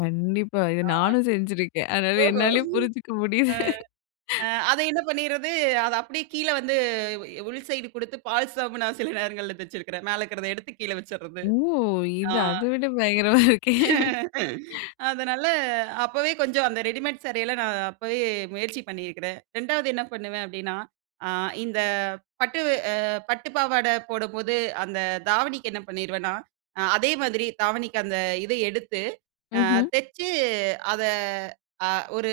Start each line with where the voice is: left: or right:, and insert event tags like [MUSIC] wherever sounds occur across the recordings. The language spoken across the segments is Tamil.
left: கண்டிப்பா. இத
right: ஆ. ஆ.
left: நானும் செஞ்சிருக்கேன் அதனால
right: ஓஹோ!
left: என்னாலேயே புரிஞ்சுக்க
right: [CHUCKLES]
left: முடியுது.
right: ஆ. ஆ. அதை என்ன பண்ணிறது, அத அப்டியே கீழ வந்து உள் சைட் குடுத்து பால்சாவும் [UNINTELLIGIBLE] சில நேரங்கள்ல தச்சிருக்கிறேன். மேல இருக்கிறத எடுத்து கீழ வச்சுறது.
left: ஓ!
right: ஆ.
left: இது அத விட பயங்கரமா இருக்கே.
right: [LAUGHS] அதனால, அப்போவே கொஞ்சம் அந்த ரெடிமேட் சாரெல்லாம் நான் அப்போவே முயற்சி பண்ணியிருக்கிறேன். 2வது என்ன பண்ணுவேன் அப்டின்னா, ஆ இந்த பட்டு அ பட்டு பாவாடை போடும்போது அந்த தாவணிக்கு என்ன பண்ணிருவேன்னா, ஆ அதே மாதிரி தாவணிக்கு அந்த இதை எடுத்து ஆ
left: ம்ஹ்ம்.
right: தைச்சு அத ஆ ஒரு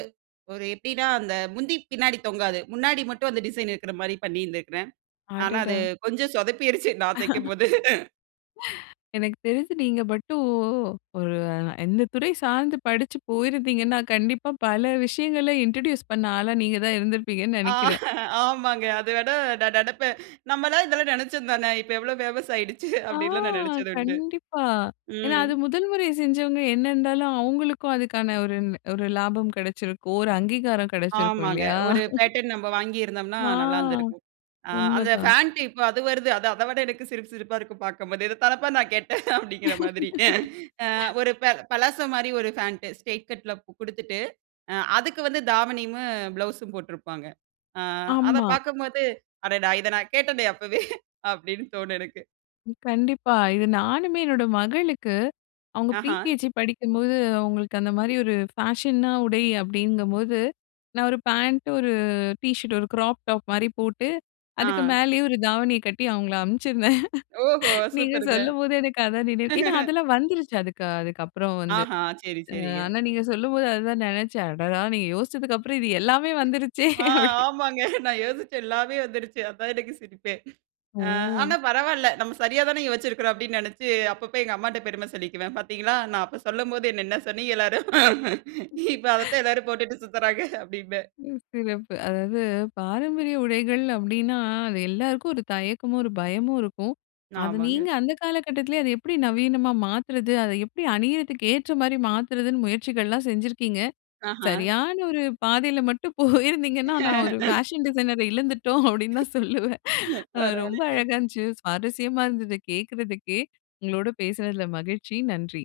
right: ஒரு எப்டின்னா, அந்த முந்தி பின்னாடி தொங்காது முன்னாடி மட்டும் அந்த டிசைன் இருக்குற மாரி பண்ணியிருந்திருக்கிறேன். ஆனா, அது
left: அடடா!
right: கொஞ்சம் சொதப்பிருச்சு நான்
left: [LAUGHS]
right: தைக்கும்போது.
left: [LAUGHS] எனக்கு தெரிஞ்சு, நீங்க மட்டும் ஒரு எந்த துறை சார்ந்து படிச்சு போயிருந்தீங்கன்னா, கண்டிப்பா பல விஷயங்கள இன்ட்ரோடியூஸ் பண்ண ஆளா நீங்க தான் இருந்திருப்பீங்கன்னு
right: ஆ,
left: நெனைக்கிறேன்.
right: ஆமாங்க அத விட நான் நெனைப்பேன் நம்மலாம் இதெல்லாம் நெனைச்சது தானே இப்போ எவ்வளோ பேமஸ் ஆயிடுச்சு
left: ஆ,
right: அப்டின்னுலா நான் நெனைச்சது உண்டு.
left: கண்டிப்பா. ஏனா,
right: ம்.
left: அது 1ல் முறை செஞ்சவங்க என்ன இருந்தாலும் அவங்களுக்கும் அதுக்கான ஒரு ஒரு லாபம் கிடைச்சிருக்கும். ஒரு அங்கீகாரம் கிடைச்சிருக்கும்
right: ஆமாங்க,
left: இல்லையா.
right: 1
left: [CHUCKLES]
right: பேட்டர்ன் நம்ப வாங்கியிருந்தோம்னா
left: ஆ
right: நல்லாருந்துருக்கும். ஆ அந்த
left: உண்மதான்.
right: பேண்ட் இப்ப அது வருது அது அத விட எனக்கு சிரிப்பு சிரிப்பா இருக்கும் பார்க்கும்போது இத தானப்பா நான் கேட்டேன் அப்டிங்கிற மாதிரி ஆ
left: [LAUGHS]
right: ஒரு ப பலாசோ மாரி 1 பேண்ட் ஸ்ட்ரைட் கட்ல குடுத்துட்டு அ அதுக்கு வந்து தாவணியமும் ப்ளவுஸும் போட்டிருப்பாங்க. ஆ, அத
left: ஆமா.
right: பார்க்கும்போது அடடா! இத நான் கேட்டேனே அப்போவே [CHUCKLES] அப்டின்னு தோணும் எனக்கு.
left: கண்டிப்பா. இது நானுமே என்னோட மகளுக்கு அவங்க
right: ஆஹா!
left: பிரிகேஜி படிக்கும்போது அவங்களுக்கு அந்த மாரி ஒரு ஃபேஷனா உடை அப்டிங்கும்போது நான் 1 பாண்ட் 1 ட் ஷர்ட் 1 கிராப் டாப் மாரி போட்டு அதுக்கு
right: ஆ.
left: மேலேயே 1 தாவணிய கட்டி அவங்கள அனுப்பிச்சிருந்தேன்.
right: ஓஹோ!
left: நீங்க
right: சூப்பர்ங்க.
left: சொல்லும்போது எனக்கு அதான் நினைவு ஏனா,
right: [CHUCKLES]
left: அதெல்லாம் வந்துருச்சு அதுக்கு அதுக்கப்புறம் வந்து.
right: ஆஹா! சரி,
left: அ
right: சரிங்க.
left: ஆனா, நீங்க சொல்லும்போது அத தான் ணெனைச்சேன் அடடா, நீங்க யோசிச்சதுக்கு அப்புறம் இது எல்லாமே வந்துருச்சே
right: ஆ
left: அப்டி
right: ஆமாங்க, நான் யோசிச்சேன் எல்லாமே வந்துருச்சு அதான் எனக்கு சிரிப்பேன். ஆ
left: ஓ!
right: ஆனா, பரவால்ல நம்ம சரியா தானே யோச்சிருக்கிறோம் அப்டின்னு நெனைச்சு அப்பப்ப எங்க அம்மாட்ட பெரும சொல்லிக்குவேன் பார்த்தீங்களா, நான் அப்போ சொல்லும்போது என்ன என்ன சொன்னீங்க எல்லாரும் இப்ப
left: [CHUCKLES]
right: அதத்தான் எல்லாரும் போட்டுட்டு சுத்துறாங்க அப்டின்பேன்.
left: ம். சிறப்பு அதாவது பாரம்பரிய உடைகள் அப்டின்னா, அது எல்லாருக்கும் ஒரு தயக்கமும், ஒரு பயமும் இருக்கும். அத நீங்க
right: ஆமாங்க.
left: அந்த காலகட்டத்திலேயே அத எப்டி நவீனமா மாத்துறது அத எப்டி அணிறத்துக்கு ஏற்ற மாரி மாத்துறதுன்னு முயற்சிகள்லாம் செஞ்சிருக்கீங்க.
right: ஆஹ!
left: சரியான ஒரு பாதையில மட்டும் போயிருந்தீங்கன்னா, நான் ஒரு
right: [LAUGHS]
left: ஃபேஷன் டிசைனர இழந்துட்டோம் அப்டின்னு தான் சொல்லுவேன். அ ரொம்ப
right: பரவாயில்லைங்க.
left: அழகா இருந்துச்சு சுவாரஸ்யமா இருந்தது கேட்கிறதுக்கே உங்களோட பேசுனதில மகிழ்ச்சி நன்றி.